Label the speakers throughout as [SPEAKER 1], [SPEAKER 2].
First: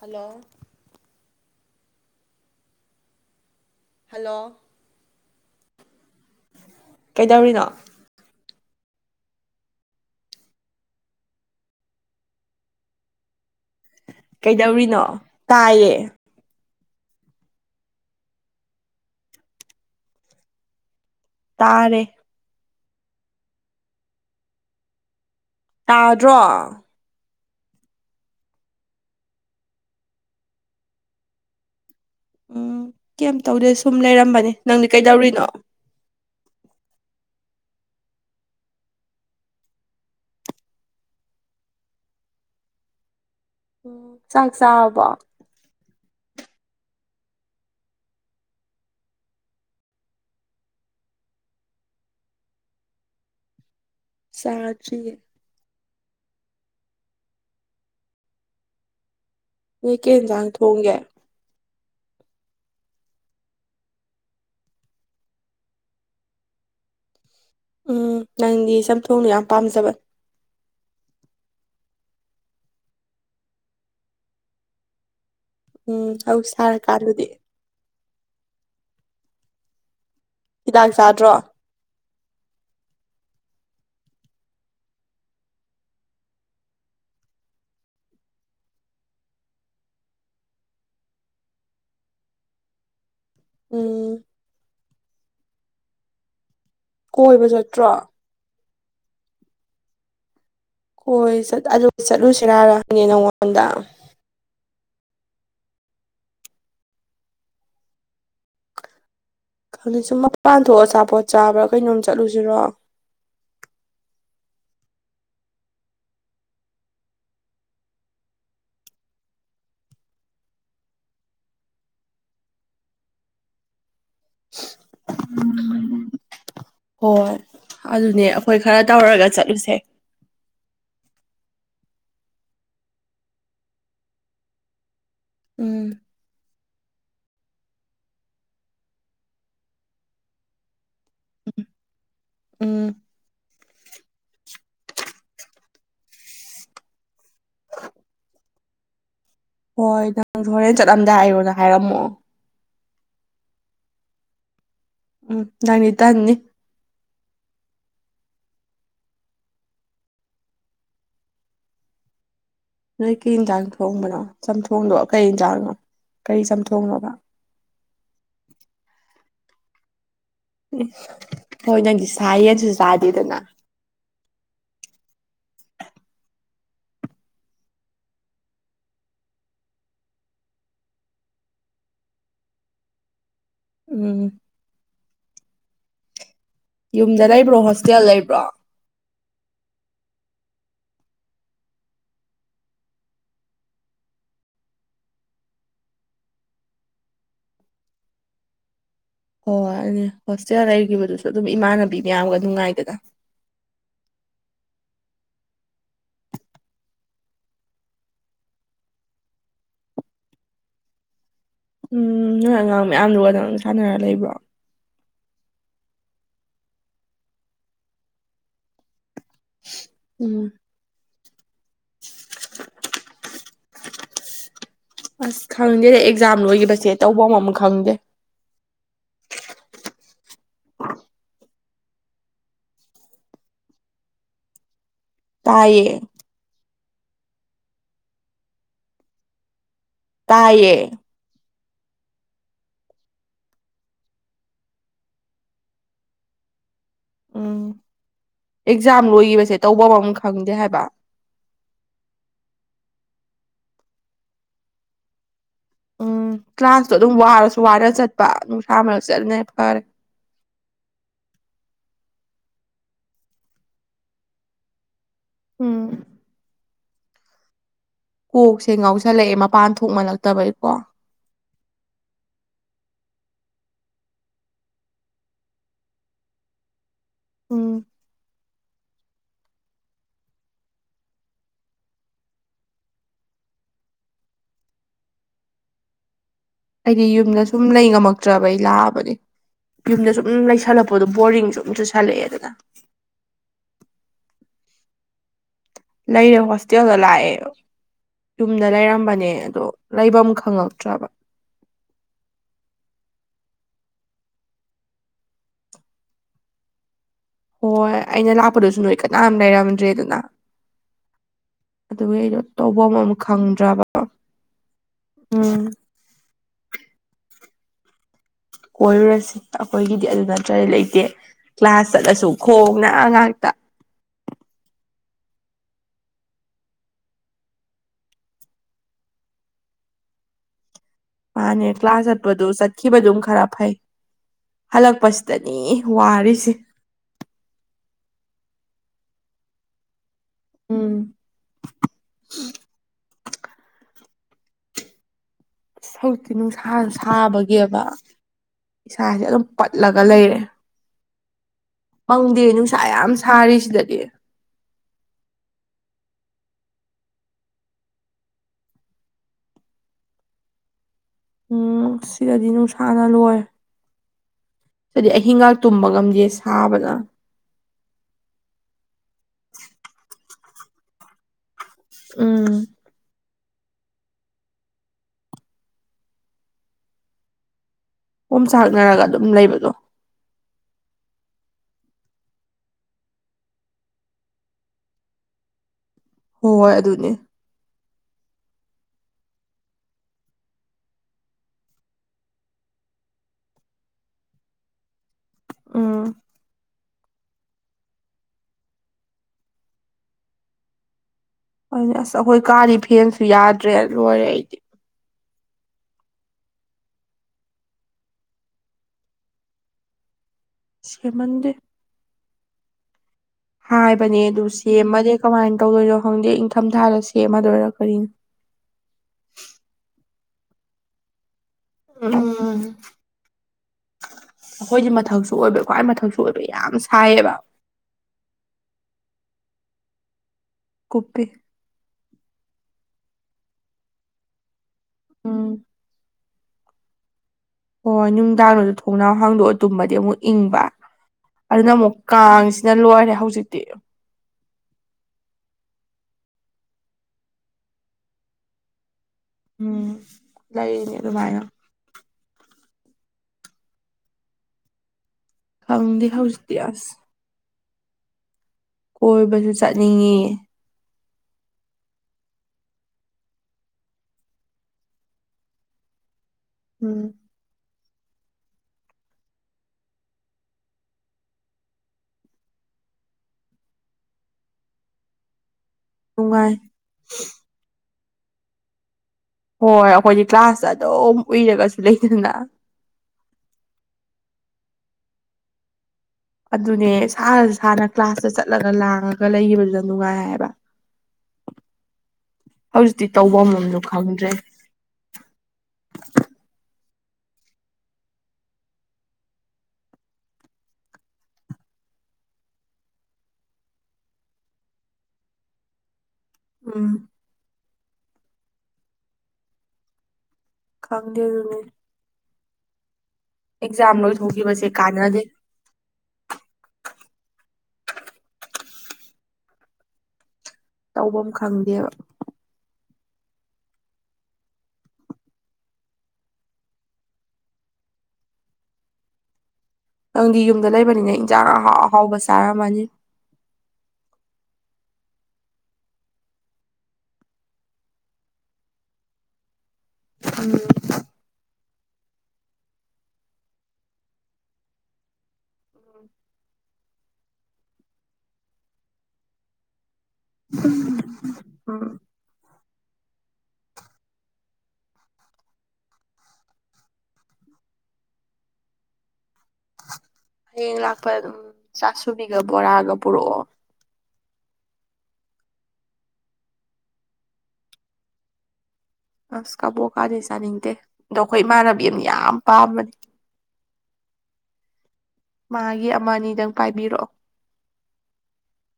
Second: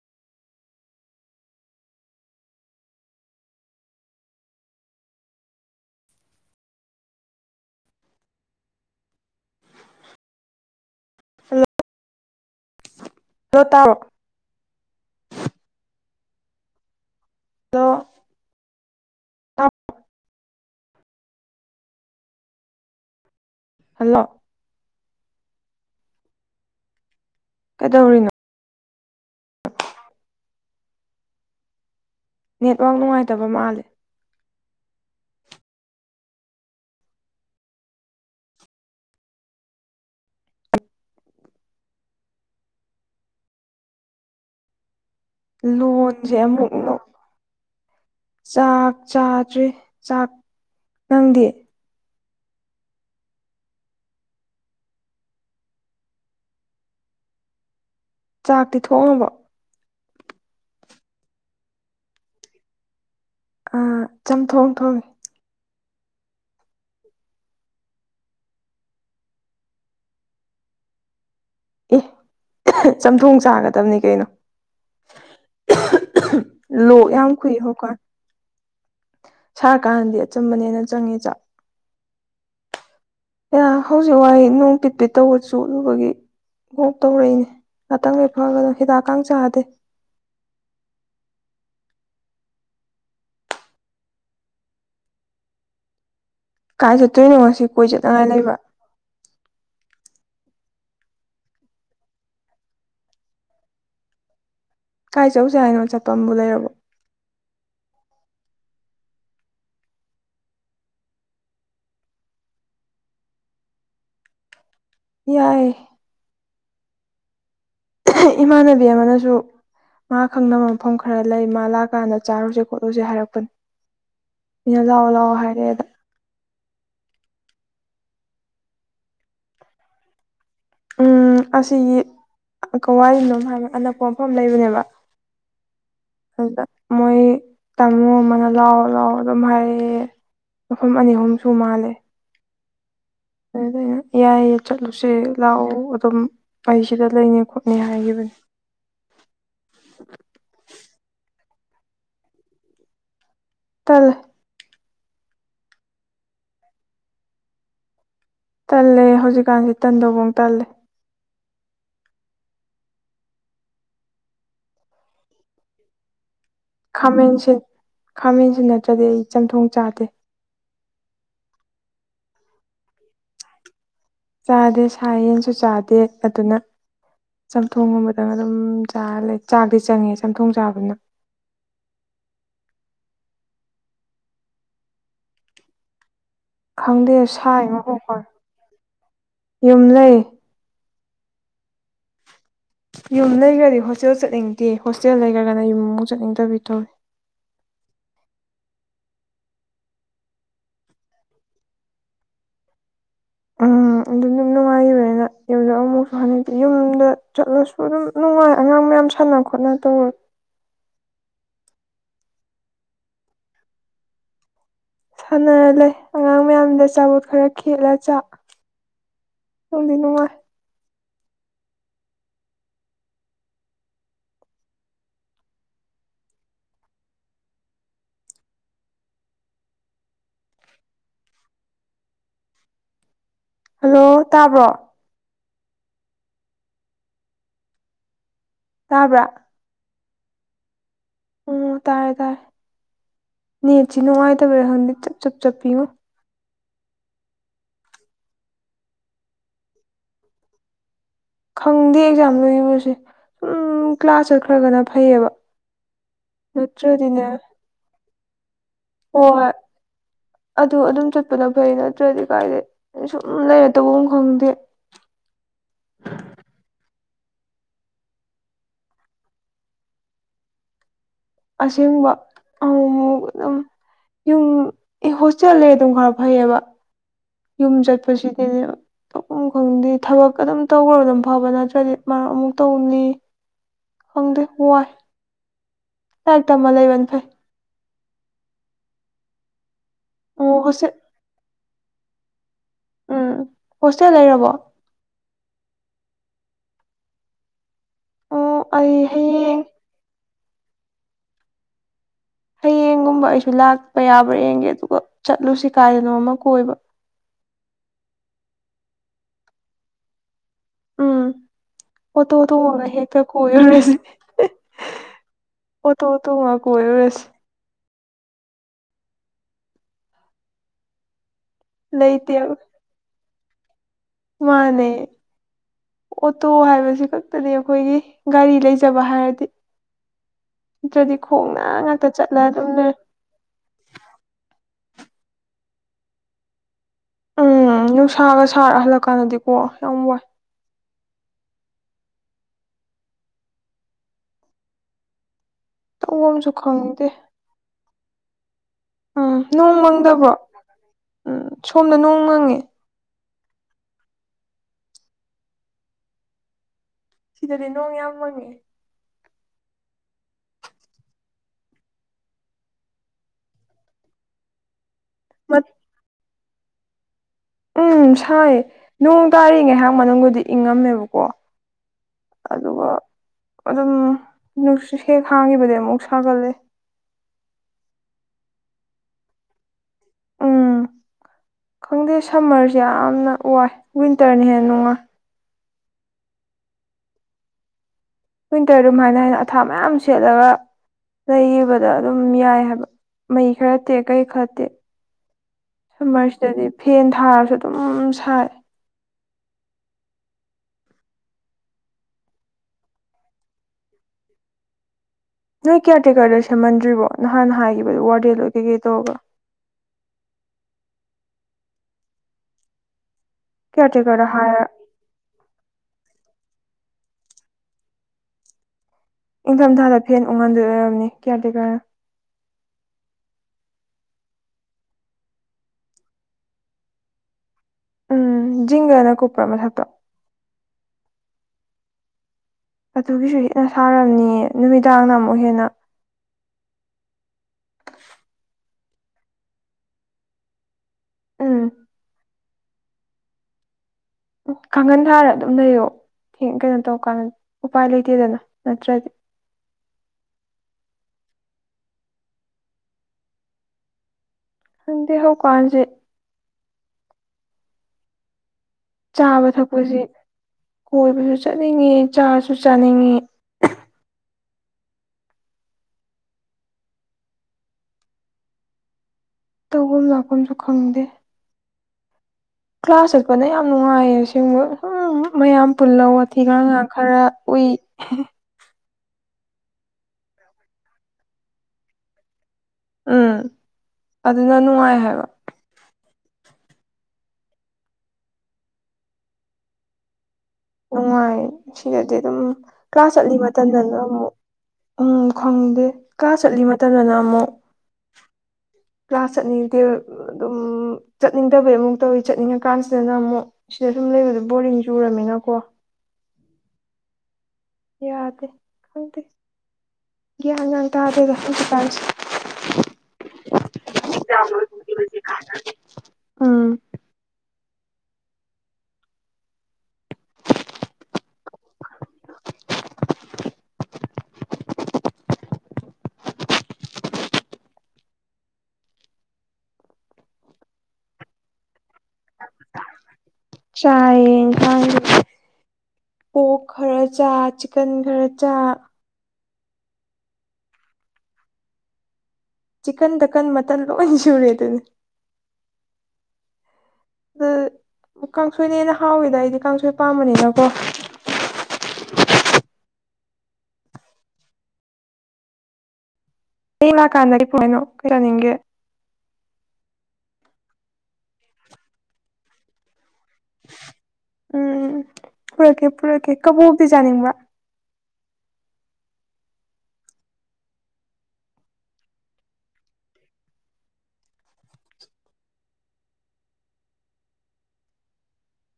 [SPEAKER 1] hello hello ꯀꯩꯗꯧꯔꯤꯅꯣ
[SPEAKER 2] hello hello ꯇꯥꯕ꯭ꯔꯣ
[SPEAKER 1] ꯀꯩꯗꯧꯔꯤꯅꯣ ꯇꯥꯏꯌꯦ
[SPEAKER 2] [unintelligible]
[SPEAKER 1] ꯇꯥꯔꯦ
[SPEAKER 2] ꯍꯜꯂꯣ
[SPEAKER 1] ꯇꯥꯗ꯭ꯔꯣ
[SPEAKER 2] ꯀꯩꯗꯧꯔꯤꯅꯣ
[SPEAKER 1] ꯎꯝ
[SPEAKER 2] ꯅꯦꯠꯋꯥꯛ
[SPEAKER 1] ꯀꯩꯝ
[SPEAKER 2] ꯅꯨꯡꯉꯥꯏꯇꯕ
[SPEAKER 1] ꯇꯧꯗꯦ
[SPEAKER 2] ꯃꯥꯜꯂꯦ
[SPEAKER 1] ꯁꯨꯝ ꯂꯩꯔꯝꯕꯅꯦ ꯅꯪꯗꯤ ꯀꯩꯗꯧꯔꯤꯅꯣ ꯆꯥꯛ ꯆꯥꯔꯕꯣ
[SPEAKER 2] ꯂꯣꯟꯁꯦ ꯑꯃꯨꯛ ꯑꯃꯨꯛ ꯆꯥꯛ ꯆꯥꯗ꯭ꯔꯤ ꯆꯥꯛ ꯅꯪꯗꯤ
[SPEAKER 1] ꯆꯥꯗ꯭ꯔꯤ
[SPEAKER 2] ꯆꯥꯛꯇꯤ ꯊꯣꯡꯉꯥꯕꯣ
[SPEAKER 1] ꯅꯣꯏ ꯀꯩ ꯌꯦꯟꯖꯥꯡ ꯊꯣꯡꯒꯦ
[SPEAKER 2] ꯑꯥ ꯆꯝꯊꯣꯡ ꯊꯣꯡꯉꯦ
[SPEAKER 1] ꯎꯝ ꯅꯪꯗꯤ ꯆꯝꯊꯣꯡꯅ ꯌꯥꯝ ꯄꯥꯝꯖꯕ
[SPEAKER 2] ꯑꯦ ꯆꯝꯊꯣꯡ ꯆꯥꯒꯗꯕꯅꯤ ꯀꯩꯅꯣ
[SPEAKER 1] ꯎꯝ ꯍꯧꯖꯤꯛ
[SPEAKER 2] ꯂꯣꯛ
[SPEAKER 1] ꯁꯥꯔꯀꯥꯟꯗꯗꯤ
[SPEAKER 2] ꯌꯥꯝ ꯀꯨꯏ [unintelligible] ꯁꯥꯔ ꯀꯥꯟꯗꯗꯤ ꯑꯆꯝꯕꯅ ꯍꯦꯟꯅ
[SPEAKER 1] ꯍꯤꯗꯥꯛ
[SPEAKER 2] ꯆꯪꯉꯦ
[SPEAKER 1] ꯆꯥꯗ꯭ꯔꯣ
[SPEAKER 2] ꯆꯥꯛ ꯍꯧꯖꯤꯛ ꯋꯥꯢ ꯅꯣꯡ ꯄꯤꯠ ꯄꯤꯠ ꯇꯧꯕꯗꯥ ꯆꯣꯠꯂꯨꯕꯒꯤ ꯂ‌ꯣꯛ ꯇꯧꯔꯤꯅꯦ ꯉꯥꯛꯇꯪ ꯂꯩꯔ ꯐꯒ꯭ꯔꯅꯤ ꯍꯤꯗꯥꯛꯀꯪ ꯆꯥꯗꯦ
[SPEAKER 1] ꯎꯝ
[SPEAKER 2] ꯀꯥꯏ ꯆꯠꯇꯣꯏꯅ‌ꯣ
[SPEAKER 1] ꯀꯣꯏꯕ
[SPEAKER 2] ꯉꯁꯤ
[SPEAKER 1] ꯆꯠꯇ꯭ꯔꯣ
[SPEAKER 2] ꯀꯣꯏ ꯆꯠꯅꯉꯥꯏ ꯂꯩꯕꯔ
[SPEAKER 1] ꯀ‌ꯣꯏ ꯆꯠ ꯑꯗꯨ ꯆꯠꯂꯨꯁꯤꯔꯥ [unintelligible] ꯅꯪꯉꯣꯟꯗ
[SPEAKER 2] ꯀꯥꯏ ꯆꯧꯁꯦ ꯍꯥꯏꯅꯣ ꯆꯠꯄꯝꯕꯨ ꯂꯩꯔꯕꯣ
[SPEAKER 1] ꯈꯪꯗ‌ꯦ ꯁꯨꯝ ꯃꯄꯥꯟ ꯊꯣꯛꯑ ꯑꯆꯥꯄꯣꯠ ꯆꯥꯕ꯭ꯔꯥ ꯀꯩꯅꯣꯝ ꯆꯠꯂꯨꯖꯤꯔꯣ
[SPEAKER 2] ꯌꯥꯏ ꯏꯃꯥꯟꯅꯕꯤ ꯑꯃꯅꯁꯨ ꯃꯥ ꯈꯪꯅꯕ ꯃꯐꯝ ꯈꯔ ꯂꯩ ꯃꯥ ꯂꯥꯛꯀꯥꯟꯗ ꯆꯥꯔꯨꯁꯦ ꯈꯣꯠꯂꯨꯁꯦ ꯍꯥꯏꯔꯛꯄꯟ ꯃꯤꯅ ꯂꯥꯎ ꯂꯥꯎ ꯍꯥꯏꯔꯑꯦꯗ
[SPEAKER 1] ꯍꯣꯏ ꯑꯗꯨꯅꯦ ꯑꯩꯈꯣꯏ ꯈꯔ ꯇꯧꯔꯒ ꯆꯠꯂꯨꯁꯦ
[SPEAKER 2] ꯎꯝ ꯑꯁꯤꯒꯤ ꯀꯋꯥꯏꯅꯣꯝ ꯍꯥꯏꯕꯅ‌ꯦ ꯑꯅꯛꯄ ꯃꯐꯝ ꯂꯩꯕꯅꯦꯕ
[SPEAKER 1] ꯎꯝ
[SPEAKER 2] ꯈꯪꯕ꯭ꯔꯥ ꯃꯣꯏ ꯒꯤ ꯇꯥꯃꯣ ꯑꯃꯅ ꯂꯥꯎꯑꯣ ꯂꯥꯎꯑꯣ ꯑꯗꯨꯝ ꯍꯥꯏꯔꯛꯑꯦ ꯃꯐꯝ ꯑꯅꯤ ꯑꯍꯨꯝ ꯁꯨ ꯃꯥꯜꯂꯦ
[SPEAKER 1] ꯎꯝ
[SPEAKER 2] ꯑꯗꯨꯗ ꯑꯩꯅ ꯌꯥꯏꯌꯦ ꯆꯠꯂꯨꯁꯦ ꯂꯥꯛꯑꯣ ꯑꯗꯨꯝ ꯑꯩꯁꯤꯗ ꯂꯩꯅꯤ ꯈꯣꯠꯅꯤ ꯍꯥꯏꯈꯤꯕꯟ
[SPEAKER 1] ꯍꯣꯏ ꯅꯪꯁꯨ ꯍꯣꯔꯦꯟ ꯆꯠꯂꯝꯗꯥꯏ ꯑꯩꯉ‌ꯣꯟꯗ ꯍꯥꯏꯔꯝꯃ‌ꯣ
[SPEAKER 2] ꯇꯜ
[SPEAKER 1] ꯎꯝ ꯅꯪꯗꯤ ꯇꯟꯅꯤ
[SPEAKER 2] ꯇꯜꯂꯦ ꯍꯧꯖꯤꯛꯀꯥꯟꯁꯦ ꯇꯟꯗꯐꯧ ꯇꯜꯂꯦ
[SPEAKER 1] ꯅꯣꯏ ꯀꯩ ꯏꯟꯖꯥꯡ ꯊꯣꯡꯕꯅꯣ ꯆꯝꯊꯣꯡꯗꯣ ꯀꯩ ꯏꯟꯖꯥꯡꯅꯣ ꯀꯩ ꯆꯝꯊꯣꯡ
[SPEAKER 2] ꯈꯥꯃꯦꯟꯁꯤꯟ ꯈꯥꯃꯦꯟꯁꯤꯟ ꯅꯠꯇ꯭ꯔꯗꯤ ꯑꯩ ꯆꯝꯊꯣꯡ ꯆꯥꯗꯦ
[SPEAKER 1] ꯏꯁ ꯍꯣꯏ ꯅꯪꯗꯤ ꯁꯥꯥꯌꯦꯟꯁꯨ ꯆꯥꯗꯦꯗꯅ
[SPEAKER 2] ꯆꯥꯗꯦ ꯁꯥ ꯌꯦꯟꯁꯨ ꯆꯥꯗꯦ ꯑꯗꯨꯅ ꯆꯝꯊꯣꯡꯒꯨꯝꯕꯗꯪ ꯑꯗꯨꯝ ꯆꯥ ꯂꯩ ꯆꯥꯛꯇꯤ ꯆꯪꯉꯦ ꯆꯝꯊꯣꯡ ꯆꯥꯕꯅ
[SPEAKER 1] ꯎꯝ
[SPEAKER 2] ꯈꯪꯗꯦ
[SPEAKER 1] ꯌꯨꯝꯗ ꯂꯩꯕ꯭ꯔꯣ
[SPEAKER 2] ꯁꯥꯏ
[SPEAKER 1] ꯍꯣꯁꯇꯦꯜ
[SPEAKER 2] [unintelligible]
[SPEAKER 1] ꯂꯩꯕ꯭ꯔꯣ
[SPEAKER 2] ꯌꯨꯝ ꯂꯩ ꯌꯨꯝ ꯂꯩꯈ꯭ꯔꯗꯤ ꯍꯣꯁꯇꯦꯜ ꯆꯠꯅꯤꯡꯗꯦ ꯍꯣꯁꯇꯦꯜ ꯂꯩꯈ꯭ꯔꯒꯅ ꯌꯨꯝ ꯑꯃꯨꯛ ꯆꯠꯅꯤꯡꯗꯕꯤ ꯇꯧꯋꯤ
[SPEAKER 1] ꯍꯣꯏ ꯑꯗꯨꯅꯤ ꯍꯣꯁꯇꯦꯜ ꯂꯩꯈꯤꯕꯗꯨꯁꯨ ꯑꯗꯨꯝ ꯏꯃꯥꯟꯅꯕꯤ ꯃꯌꯥꯝꯒ ꯅꯨꯡꯉꯥꯏꯗꯅ
[SPEAKER 2] ꯎꯝ ꯑꯗꯨ ꯑꯗꯨꯝ ꯅꯨꯡꯉꯥꯏꯈꯤꯕꯅꯤꯅ ꯌꯨꯝ ꯗ ꯑꯃꯨꯛꯁꯨ ꯍꯟꯅꯤꯡꯇꯤ ꯌꯨꯝꯗ ꯆꯠꯂꯁꯨ ꯑꯗꯨꯝ ꯅꯨꯡꯉꯥꯏ ꯑꯉꯥꯡ ꯃꯌꯥꯝ ꯁꯥꯟꯅ ꯈꯣꯠꯅ ꯇꯧꯔ
[SPEAKER 1] ꯎꯝ ꯅꯣꯏ ꯑꯉꯥꯡ ꯃꯌꯥꯝꯗꯨꯒ ꯅꯪ ꯁꯥꯟꯅꯔ ꯂꯩꯕ꯭ꯔꯣ
[SPEAKER 2] ꯁꯥꯟꯅꯔ ꯂꯩ ꯑꯉꯥꯡ ꯃꯌꯥꯝꯗ ꯑꯆꯥꯕꯣꯠ ꯈꯔ ꯈꯦꯠꯂ ꯆꯥ ꯅꯨꯡꯗꯤ ꯅꯨꯡꯉꯥꯏ
[SPEAKER 1] ꯎꯝ [inaudible] ꯑꯁ ꯈꯪꯗꯦꯗ ꯑꯦꯛꯖꯥꯝ ꯂꯣꯏꯈꯤꯕꯁꯦ ꯇꯧꯕꯝ ꯑꯝ ꯈꯪꯗꯦ
[SPEAKER 2] ꯍꯜꯂꯣ ꯇꯥꯕ꯭ꯔꯣ
[SPEAKER 1] ꯇꯥꯏꯌꯦ
[SPEAKER 2] ꯇꯥꯕ꯭ꯔꯥ
[SPEAKER 1] ꯇꯥꯏꯌꯦ
[SPEAKER 2] ꯑꯣ ꯇꯥꯔꯦ ꯇꯥꯔꯦ ꯅꯦꯠꯁꯤ ꯅꯨꯡꯉꯥꯏꯇꯕꯩꯔ ꯈꯪꯗ‌ꯦ ꯆꯞ ꯆꯞ ꯆꯞꯄꯤꯉ‌ꯣ
[SPEAKER 1] ꯎꯝ ꯑꯦꯛꯖꯥꯝ ꯂꯣꯏꯈꯤꯕꯁꯦ ꯇꯧꯕꯝ ꯑꯝ ꯈꯪꯗꯦ ꯍꯥꯏꯕ
[SPEAKER 2] ꯈꯪꯗꯦ ꯑꯦꯛꯖꯥꯝ ꯂ‌ꯣꯏꯈꯤꯕꯁꯦ ꯁꯨꯝ ꯀ꯭ꯂꯥꯁ ꯆꯠꯈ꯭ꯔꯒꯅ ꯐꯩꯌꯦꯕ
[SPEAKER 1] ꯎꯝ ꯀ꯭ꯂꯥꯁꯇꯣ ꯑꯗꯨꯝ
[SPEAKER 2] ꯅꯠꯇ꯭ꯔꯗꯤꯅꯦ
[SPEAKER 1] ꯋꯥꯔꯁꯨ ꯋꯥꯔ ꯆꯠꯄ ꯅꯨꯡꯁꯥ ꯃꯔꯛ ꯆꯠꯂꯤꯅꯦ
[SPEAKER 2] ꯍꯣꯏ
[SPEAKER 1] ꯐꯔꯦ
[SPEAKER 2] ꯑꯗꯨ ꯑꯗꯨꯝ ꯆꯠꯄꯅ ꯐꯩ ꯅꯠꯇ꯭ꯔꯗꯤ ꯀꯥꯏꯗ ꯁꯨꯝ ꯂꯩꯔ ꯇꯧꯕꯝ ꯈꯪꯗꯦ
[SPEAKER 1] ꯎꯝ ꯀꯣꯛꯁꯦ ꯉꯥꯎꯁꯜꯂꯛꯑꯦ ꯃꯄꯥꯟ ꯊꯣꯛꯃꯜꯂꯛꯇꯕꯩꯀꯣ
[SPEAKER 2] ꯑꯁꯦꯡꯕ ꯑꯃꯨꯃꯨꯛ ꯑꯗꯨꯝ ꯌꯨꯝ ꯍꯣꯁꯇꯦꯜ ꯂꯩꯔꯗꯨꯝ ꯈꯔ ꯐꯩꯌꯦꯕ ꯌꯨꯝ
[SPEAKER 1] ꯎꯝ
[SPEAKER 2] ꯆꯠꯄꯁꯤꯗꯤꯅꯦ ꯇꯧꯐꯝ ꯈꯪꯗꯦ ꯊꯕꯛ ꯑꯗꯨꯝ ꯇꯧꯒ꯭ꯔ ꯑꯗꯨꯝ ꯐꯕ ꯅꯠꯇ꯭ꯔꯗꯤ ꯃꯥꯔꯛ ꯑꯃꯨꯛ ꯇꯧꯅꯤ ꯈꯪꯗꯦ ꯋꯥꯢ [unintelligible]
[SPEAKER 1] ꯑꯩꯗꯤ ꯌꯨꯝꯗ ꯁꯨꯝ ꯂꯩ ꯉꯝꯃꯛꯇ꯭ꯔꯕ ꯑꯩ ꯂꯥꯛꯑꯕꯅꯦ ꯌꯨꯝꯗ ꯁꯨꯝ
[SPEAKER 2] ꯑꯣ ꯍꯣꯁꯇꯦꯜ
[SPEAKER 1] ꯂꯩꯁꯜꯂꯛꯄꯗꯣ ꯕꯣꯔꯤꯡ ꯁꯨꯝ ꯆꯨꯁꯜꯂꯛꯑꯦꯗꯅ
[SPEAKER 2] ꯎꯝ ꯍꯣꯁꯇꯦꯜ ꯂꯩꯔꯕꯣ
[SPEAKER 1] ꯂꯩꯔꯦ ꯍꯣꯁꯇꯦꯜꯗ ꯂꯥꯛꯑꯦ
[SPEAKER 2] ꯑꯣ
[SPEAKER 1] ꯌꯨꯝꯗ
[SPEAKER 2] ꯑꯩ
[SPEAKER 1] ꯂꯩꯔꯝꯕꯅꯦ
[SPEAKER 2] ꯍꯌꯦꯡ
[SPEAKER 1] ꯑꯗꯣ ꯂꯩꯕꯝ ꯈꯪꯉꯛꯇ꯭ꯔꯕ
[SPEAKER 2] ꯍꯌꯦꯡꯒꯨꯝꯕ ꯑꯩꯁꯨ ꯂꯥꯛꯄ ꯌꯥꯕ꯭ꯔꯥ ꯌꯦꯡꯒꯦ ꯑꯗꯨꯒ ꯆꯠꯂꯨꯁꯤ ꯀꯥꯏꯗꯅꯣꯝꯃ ꯀꯣꯏꯕ
[SPEAKER 1] ꯍꯣꯏ ꯑꯩꯅ ꯂꯥꯛꯄꯗꯁꯨ ꯅꯣꯏ ꯀꯅꯥꯝ ꯂꯩꯔꯝꯗ꯭ꯔꯦꯗꯅ
[SPEAKER 2] ꯎꯝ
[SPEAKER 1] ꯑꯗꯨꯒꯤ
[SPEAKER 2] ꯑꯣꯇꯣ
[SPEAKER 1] ꯑꯩꯗꯣ
[SPEAKER 2] ꯇꯣꯡꯉꯒ
[SPEAKER 1] ꯇꯧꯐꯝ ꯑꯃ
[SPEAKER 2] ꯍꯦꯛꯇ
[SPEAKER 1] ꯈꯪꯗ꯭ꯔꯕ
[SPEAKER 2] ꯀꯣꯏꯔꯨꯔꯁꯤ
[SPEAKER 1] ꯎꯝ
[SPEAKER 2] ꯑꯣꯇꯣ ꯇꯣꯡꯉ ꯀꯣꯏꯔꯨꯔꯁꯤ
[SPEAKER 1] ꯀꯣꯏꯔꯨꯔꯁꯤ ꯑꯩꯈꯣꯏꯒꯤꯗꯤ ꯑꯗꯨ ꯅꯠꯇ꯭ꯔꯗꯤ ꯂꯩꯇꯦ ꯀ꯭ꯂꯥꯁ ꯆꯠꯂꯁꯨ
[SPEAKER 2] ꯂꯩꯇꯦꯕ
[SPEAKER 1] ꯈꯣꯡ ꯅꯑ ꯉꯥꯛꯇ
[SPEAKER 2] ꯃꯥꯅꯦ ꯑꯣꯇꯣ ꯍꯥꯏꯕꯁꯤ ꯈꯛꯇꯅꯤ ꯑꯩꯈꯣꯏꯒꯤ ꯒꯥꯔꯤ ꯂꯩꯖꯕ ꯍꯥꯏꯔꯗꯤ [unintelligible]
[SPEAKER 1] ꯃꯥꯅꯦ ꯀ꯭ꯂꯥꯁ
[SPEAKER 2] ꯉꯥꯛꯇ ꯆꯠꯂ
[SPEAKER 1] ꯆꯠꯄꯗꯨ
[SPEAKER 2] ꯑꯗꯨꯝ ꯂꯩꯔꯦ
[SPEAKER 1] ꯆꯠꯈꯤꯕꯗꯨꯝ ꯈꯔ ꯐꯩ ꯍꯜꯂꯛꯄꯁꯤꯗꯅꯤ ꯋꯥꯔꯤꯁꯦ
[SPEAKER 2] ꯎꯝ ꯅꯨꯡꯁꯥꯒ ꯁꯥꯔꯥ ꯍꯜꯂꯛꯀꯥꯟꯗꯗꯤꯀꯣ ꯌꯥꯝ ꯋꯥꯏ
[SPEAKER 1] ꯎꯝ ꯁꯛꯇꯤ
[SPEAKER 2] ꯇꯧꯐꯝꯁꯨ
[SPEAKER 1] ꯅꯨꯡꯁꯥ
[SPEAKER 2] ꯈꯪꯗꯦ
[SPEAKER 1] ꯁꯥꯕꯒꯤꯕ ꯏꯁꯥꯁꯦ
[SPEAKER 2] ꯎꯝ
[SPEAKER 1] ꯑꯗꯨꯝ
[SPEAKER 2] ꯅꯣꯡ
[SPEAKER 1] ꯄꯠꯂꯒ
[SPEAKER 2] ꯃꯪꯗꯕ꯭ꯔꯣ
[SPEAKER 1] ꯂꯩꯔꯦ
[SPEAKER 2] ꯎꯝ ꯁꯣꯝꯗ ꯅꯣꯡ
[SPEAKER 1] ꯄꯪꯗꯦ
[SPEAKER 2] ꯃꯪꯉꯦ
[SPEAKER 1] ꯅꯨꯡꯁꯥ ꯌꯥꯝ ꯁꯥꯔꯤꯁꯤꯗꯗꯤ
[SPEAKER 2] ꯁꯤꯗꯗꯤ ꯅꯣꯡ ꯌꯥꯝ ꯃꯪꯉꯦ
[SPEAKER 1] ꯎꯝ ꯁꯤꯗꯗꯤ ꯅꯨꯡꯁꯥꯅ ꯂꯣꯏꯔꯦ ꯑꯩꯗꯤ ꯑꯍꯤꯡꯒꯥꯛ ꯇꯨꯝꯕ ꯉꯝꯗꯦ ꯁꯥꯕꯅ
[SPEAKER 2] ꯎꯝ ꯁꯥꯏ ꯅꯣꯡ ꯇꯥꯔꯤꯉꯩꯥꯏꯍꯥꯛ ꯃꯅꯨꯡꯗꯗꯤ ꯏꯪꯉꯝꯃꯦꯕꯀꯣ
[SPEAKER 1] ꯎꯝ
[SPEAKER 2] ꯑꯗꯨꯒ ꯑꯗꯨꯝ ꯅꯨꯡꯁꯤꯠ ꯍꯦꯛ ꯍꯥꯡꯒꯤꯕꯗꯤ ꯑꯃꯨꯛ ꯁꯥꯒꯠꯂꯦ
[SPEAKER 1] ꯑꯣꯝ ꯆꯥꯛꯅꯔꯒ ꯑꯗꯨꯝ ꯂꯩꯕꯗꯣ
[SPEAKER 2] ꯎꯝ ꯈꯪꯗꯦ ꯁꯝꯃꯔꯁꯦ ꯌꯥꯝꯅ ꯋꯥꯏ ꯋꯤꯟꯇꯔꯅ ꯍꯦꯟꯅ ꯅꯨꯡꯉꯥꯏ
[SPEAKER 1] ꯍꯣꯏ ꯍꯣꯏ ꯑꯗꯨꯅꯦ
[SPEAKER 2] ꯋꯤꯟꯇꯔ ꯑꯗꯨꯃꯥꯏꯅ ꯍꯥꯏꯅ ꯑꯊꯥꯞ ꯃꯌꯥꯝ ꯁꯦꯠꯂꯒ ꯂꯩꯕꯗ ꯑꯗꯨꯝ ꯌꯥꯏ ꯍꯥꯏꯕ ꯃꯩ ꯈꯔ ꯇꯦ ꯀꯩ ꯈꯔꯠꯇꯦ
[SPEAKER 1] ꯎꯝ
[SPEAKER 2] ꯁꯝꯃꯔꯁꯤꯗꯗꯤ ꯐꯦꯟ ꯊꯥꯔꯁꯨ ꯑꯗꯨꯝ ꯁꯥꯏ
[SPEAKER 1] ꯍꯣꯏꯅꯦ ꯑꯁ ꯑꯩꯈꯣꯏ ꯀꯥꯗꯤ ꯐꯦꯟꯁꯨ ꯌꯥꯗ꯭ꯔꯦ ꯂꯣꯏꯔꯦ ꯑꯩꯗꯤ
[SPEAKER 2] ꯅꯣꯏ ꯀꯤꯌꯥꯔ ꯇꯦꯀꯔꯗ ꯁꯦꯝꯃꯟꯗ꯭ꯔꯤꯕꯣ ꯅꯍꯥꯟ ꯍꯥꯏꯈꯤꯕꯩ ꯋꯥꯔꯗꯦꯦꯜ ꯂꯣꯏ ꯀꯩꯀꯩ ꯇꯧꯔꯒ
[SPEAKER 1] ꯁꯦꯝꯃꯟꯗꯦ ꯍꯥꯏꯕꯅꯦ
[SPEAKER 2] ꯀꯤꯌꯥꯔꯇꯦꯀꯔꯗ
[SPEAKER 1] ꯑꯗꯨ
[SPEAKER 2] ꯍꯥꯏꯔ
[SPEAKER 1] ꯁꯦꯝꯃꯗꯤ ꯀꯃꯥꯏꯅ ꯇꯧꯗꯣꯏꯅꯣ ꯈꯪꯗꯦ ꯏꯪꯊꯝ ꯊꯥꯗ ꯁꯦꯝꯃꯗꯣꯏꯔ ꯀꯔꯤꯅꯣ
[SPEAKER 2] ꯏꯪꯊꯝꯊꯥꯗ ꯐꯦꯟ ꯎꯪꯍꯟꯗꯣꯏ ꯑꯣꯏꯔꯝꯅꯤ ꯀꯤꯌꯔ ꯇꯦꯀꯔꯅ
[SPEAKER 1] ꯎꯝ ꯑꯩꯈꯣꯏꯗꯤ ꯃꯊꯛꯁꯨ ꯑꯣꯏꯕ ꯈ꯭ꯋꯥꯏ ꯃꯊꯛꯁꯨ ꯑꯣꯏꯕ ꯌꯥꯝ ꯁꯥꯏꯌꯦꯕ
[SPEAKER 2] ꯎꯝ ꯖꯤꯡꯒꯅ ꯀꯨꯄꯔ ꯃꯊꯛꯇꯣ
[SPEAKER 1] ꯀꯨꯞꯄꯤ
[SPEAKER 2] ꯑꯗꯨꯒꯤꯁꯨ ꯍꯦꯟꯅ ꯁꯥꯔꯝꯅꯤꯌꯦ ꯅꯨꯃꯤꯗꯥꯡꯅ ꯑꯃꯨꯛ ꯍꯦꯟꯅ
[SPEAKER 1] ꯍꯣꯏ ꯅꯨꯡꯗꯥꯡꯗꯨꯗ ꯊꯣꯛꯅꯥꯎ ꯍꯥꯡꯗꯣꯛꯑ ꯇꯨꯝꯕꯗꯤ ꯑꯃꯨꯛ ꯏꯪꯕ
[SPEAKER 2] ꯎꯝ
[SPEAKER 1] ꯑꯗꯨꯅ ꯑꯃꯨꯛ ꯀꯥꯡꯁꯤ ꯁꯤ ꯅ ꯂꯣꯏꯔꯦ ꯍꯧꯖꯤꯛꯇꯤ
[SPEAKER 2] ꯀꯥꯡꯈꯟ ꯊꯥꯔ ꯑꯗꯨꯝ ꯂꯩꯌꯣ ꯊꯦꯡ ꯀꯩꯅꯣ ꯇꯧꯀꯥꯟꯗ ꯎꯄꯥꯏ ꯂꯩꯇꯦꯗꯅ ꯅꯠꯇ꯭ꯔꯗꯤ
[SPEAKER 1] ꯎꯝ ꯂꯩꯔꯤꯅꯦ ꯑꯗꯨꯃꯥꯏꯅ
[SPEAKER 2] [unintelligible]
[SPEAKER 1] ꯈꯪꯗꯦ ꯍꯧꯖꯤꯛꯇꯤ ꯑꯁ
[SPEAKER 2] ꯆꯥꯕ
[SPEAKER 1] ꯀꯣꯏꯕꯁꯨ
[SPEAKER 2] ꯊꯛꯄꯁꯤ
[SPEAKER 1] ꯆꯠꯅꯤꯡꯉꯤ
[SPEAKER 2] ꯀꯣꯏꯕꯁꯨ ꯆꯠꯅꯤꯡꯉꯤ ꯆꯥꯁꯨ ꯆꯥꯅꯤꯡꯉꯤ
[SPEAKER 1] ꯎꯝ
[SPEAKER 2] ꯇꯧꯕꯝ ꯂꯥꯛꯐꯝꯁꯨ ꯈꯪꯗꯦ ꯀ꯭ꯂꯥꯁ ꯆꯠꯄꯅ ꯌꯥꯝ ꯅꯨꯡꯉꯥꯏꯌꯦꯡꯕ ꯑꯁꯦꯡꯕ ꯃꯌꯥꯝ ꯄꯨꯜꯍꯧ
[SPEAKER 1] ꯅꯨꯡꯉꯥꯏ
[SPEAKER 2] ꯋꯥꯊꯤꯈꯔ ꯉꯥꯡ ꯈꯔ ꯎꯏ
[SPEAKER 1] ꯍꯣꯏ ꯑꯩꯈꯣꯏꯗꯤ ꯀ꯭ꯂꯥꯁꯇ ꯑꯗꯨꯝ ꯎꯏꯔꯒꯁꯨ ꯂꯩꯗꯅ
[SPEAKER 2] ꯎꯝ ꯑꯗꯨꯅ ꯅꯨꯡꯉꯥꯏ ꯍꯥꯏꯕ
[SPEAKER 1] ꯑꯗꯨꯅꯦ ꯁꯥꯔꯁꯨ ꯁꯥꯅ ꯀ꯭ꯂꯥꯁꯇ ꯆꯠꯂꯒ ꯂꯥꯡꯉꯒ ꯂꯩꯈꯤꯕꯗꯨꯗ ꯅꯨꯡꯉꯥꯏ ꯍꯥꯏꯌꯦꯕ
[SPEAKER 2] ꯅꯨꯡꯉꯥꯏ ꯁꯤꯗꯗꯤ ꯑꯗꯨꯝ
[SPEAKER 1] ꯍꯧꯖꯤꯛꯇꯤ
[SPEAKER 2] ꯀ꯭ꯂꯥꯁ ꯆꯠꯂꯤ
[SPEAKER 1] ꯇꯧꯐꯝꯝꯁꯨ
[SPEAKER 2] ꯃꯇꯝꯗꯅ
[SPEAKER 1] ꯈꯪꯗ꯭ꯔꯦ
[SPEAKER 2] ꯑꯃꯨꯛ ꯎꯝ ꯈꯪꯗꯦ ꯀꯥꯂꯁ ꯆꯠꯂꯤ ꯃꯇꯝꯗꯅ ꯑꯃꯨꯛ ꯀ꯭ꯂꯥꯁ ꯆꯠꯅꯤꯡꯗꯦ ꯑꯗꯨꯝ ꯆꯠꯅꯤꯡꯗꯕꯩ ꯑꯃꯨꯛ ꯇꯧꯋꯤ ꯆꯠꯅꯤꯡꯉꯀꯥꯟꯁꯤꯗꯅ ꯑꯃꯨꯛ ꯁꯤꯗ ꯁꯨꯝ ꯂꯩꯕꯗꯣ ꯕꯣꯔꯤꯡ ꯆꯨꯔꯃꯤꯅꯀꯣ
[SPEAKER 1] ꯎꯝ
[SPEAKER 2] ꯌꯥꯗꯦ ꯈꯪꯗꯦ ꯒ꯭ꯌꯥꯟ ꯌꯥꯟ
[SPEAKER 1] ꯈꯪꯗꯦ
[SPEAKER 2] ꯇꯥꯗꯦ
[SPEAKER 1] ꯑꯗꯨꯅꯦ ꯑꯦꯛꯖꯥꯝ ꯂꯣꯏꯊꯣꯛꯈꯤꯕꯁꯦ ꯀꯥꯟꯅꯗꯦ
[SPEAKER 2] [unintelligible] ꯎꯝ
[SPEAKER 1] ꯇꯧꯕꯝ ꯈꯪꯗꯦꯕ ꯅꯪꯗꯤ ꯌꯨꯝꯗ ꯂꯩꯕꯅꯤꯅ ꯏꯟꯖꯥꯡ ꯑꯍꯥꯎ ꯑꯍꯥꯎꯕ ꯆꯥꯔꯝꯃꯅꯤ
[SPEAKER 2] ꯆꯥꯏꯌꯦ ꯏꯟꯁꯥꯡꯒꯤꯗꯤ ꯄꯣꯛ ꯈꯔ ꯆꯥ ꯆꯤꯛꯀꯟ ꯈꯔ ꯆꯥ
[SPEAKER 1] ꯎꯝ
[SPEAKER 2] ꯆꯤꯛꯀꯟ ꯇꯀꯟ ꯃꯇꯟ ꯂꯣꯏ ꯁꯨꯔꯦ ꯑꯗꯨꯗꯤ
[SPEAKER 1] ꯎꯝ
[SPEAKER 2] ꯑꯗꯨ ꯀꯥꯡꯁꯣꯏꯅꯦ ꯍꯦꯟꯅ ꯍꯥꯎꯋꯤꯗ ꯑꯩꯗꯤ ꯀꯥꯡꯁꯣꯏ ꯄꯥꯝꯕꯅꯤꯅꯀꯣ
[SPEAKER 1] ꯎꯝ
[SPEAKER 2] ꯍꯌꯦꯡ ꯂꯥꯛꯀꯥꯟꯗ ꯀꯔꯤ ꯄꯨꯔꯛꯑꯣ ꯍꯥꯏꯅꯣ ꯀꯔꯤꯆꯥꯅꯤꯡꯒꯦ
[SPEAKER 1] ꯍꯌꯦꯡ ꯂꯥꯛꯄ ꯑꯗꯨꯝ ꯆꯥꯁꯨꯕꯤꯒ ꯕꯣꯔꯥꯒ ꯄꯨꯔꯛꯑꯣ
[SPEAKER 2] ꯎꯝ ꯄꯨꯔꯛꯀꯦ ꯄꯨꯔꯛꯀꯦ ꯀꯕꯣꯛꯇꯤ ꯆꯥꯅꯤꯡꯕ꯭ꯔꯥ
[SPEAKER 1] ꯑꯁ ꯀꯥꯕꯣꯛ ꯀꯥꯗꯤ ꯆꯥꯅꯤꯡꯗꯦ ꯑꯗꯣ ꯑꯩꯈꯣꯏ ꯏꯃꯥꯟꯅꯕꯤ ꯑꯃꯅ ꯌꯥꯝ ꯄꯥꯝꯕꯅꯤ ꯃꯥꯒꯤ ꯑꯃꯅꯤ ꯑꯅꯤꯗꯪ ꯄꯥꯏꯕꯤꯔꯛꯑꯣ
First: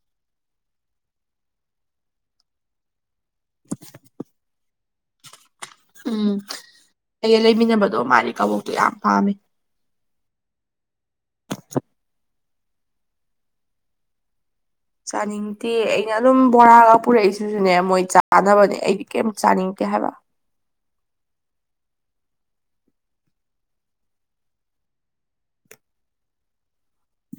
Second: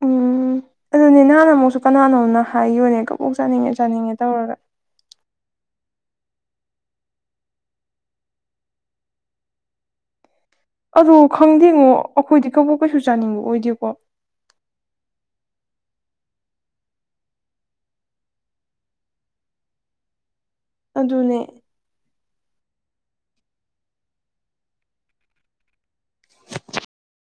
[SPEAKER 2] ꯎꯝ ꯑꯗꯨꯅꯦ ꯅꯍꯥꯟ ꯑꯃꯨꯛꯁꯨ ꯀꯅꯥꯅꯣꯅ ꯍꯥꯏꯈꯤꯕꯅꯦ ꯀꯕꯣꯛ ꯆꯥꯅꯤꯡꯉꯦ ꯆꯥꯅꯤꯡꯉꯦ ꯇꯧꯔꯒ
[SPEAKER 1] ꯎꯝ ꯑꯩꯒ ꯂꯩꯃꯤꯟꯅꯕꯗꯣ ꯃꯥꯗꯤ ꯀꯕꯣꯛꯇꯣ ꯌꯥꯝ ꯄꯥꯝꯃꯦ
[SPEAKER 2] ꯑꯗ ꯈꯪꯗꯦꯉꯣ ꯑꯩꯈꯣꯏꯗꯤ ꯀꯕꯣꯛ ꯀꯩꯁꯨ ꯆꯥꯅꯤꯡꯕ ꯑꯣꯏꯗꯦꯀꯣ
[SPEAKER 1] ꯆꯥꯅꯤꯡ ꯗꯤ ꯑꯩꯅ ꯑꯗꯨꯝ ꯕꯣꯔꯥꯒ ꯄꯨꯔꯛꯏꯁꯤꯁꯨꯅꯦ ꯃꯣꯏ ꯆꯥꯅꯕꯅꯦ ꯑꯩꯗꯤ ꯀꯩꯝ ꯆꯥꯅꯤꯡꯗꯦ ꯍꯥꯏꯕ
[SPEAKER 2] ꯑꯗꯨꯅꯦ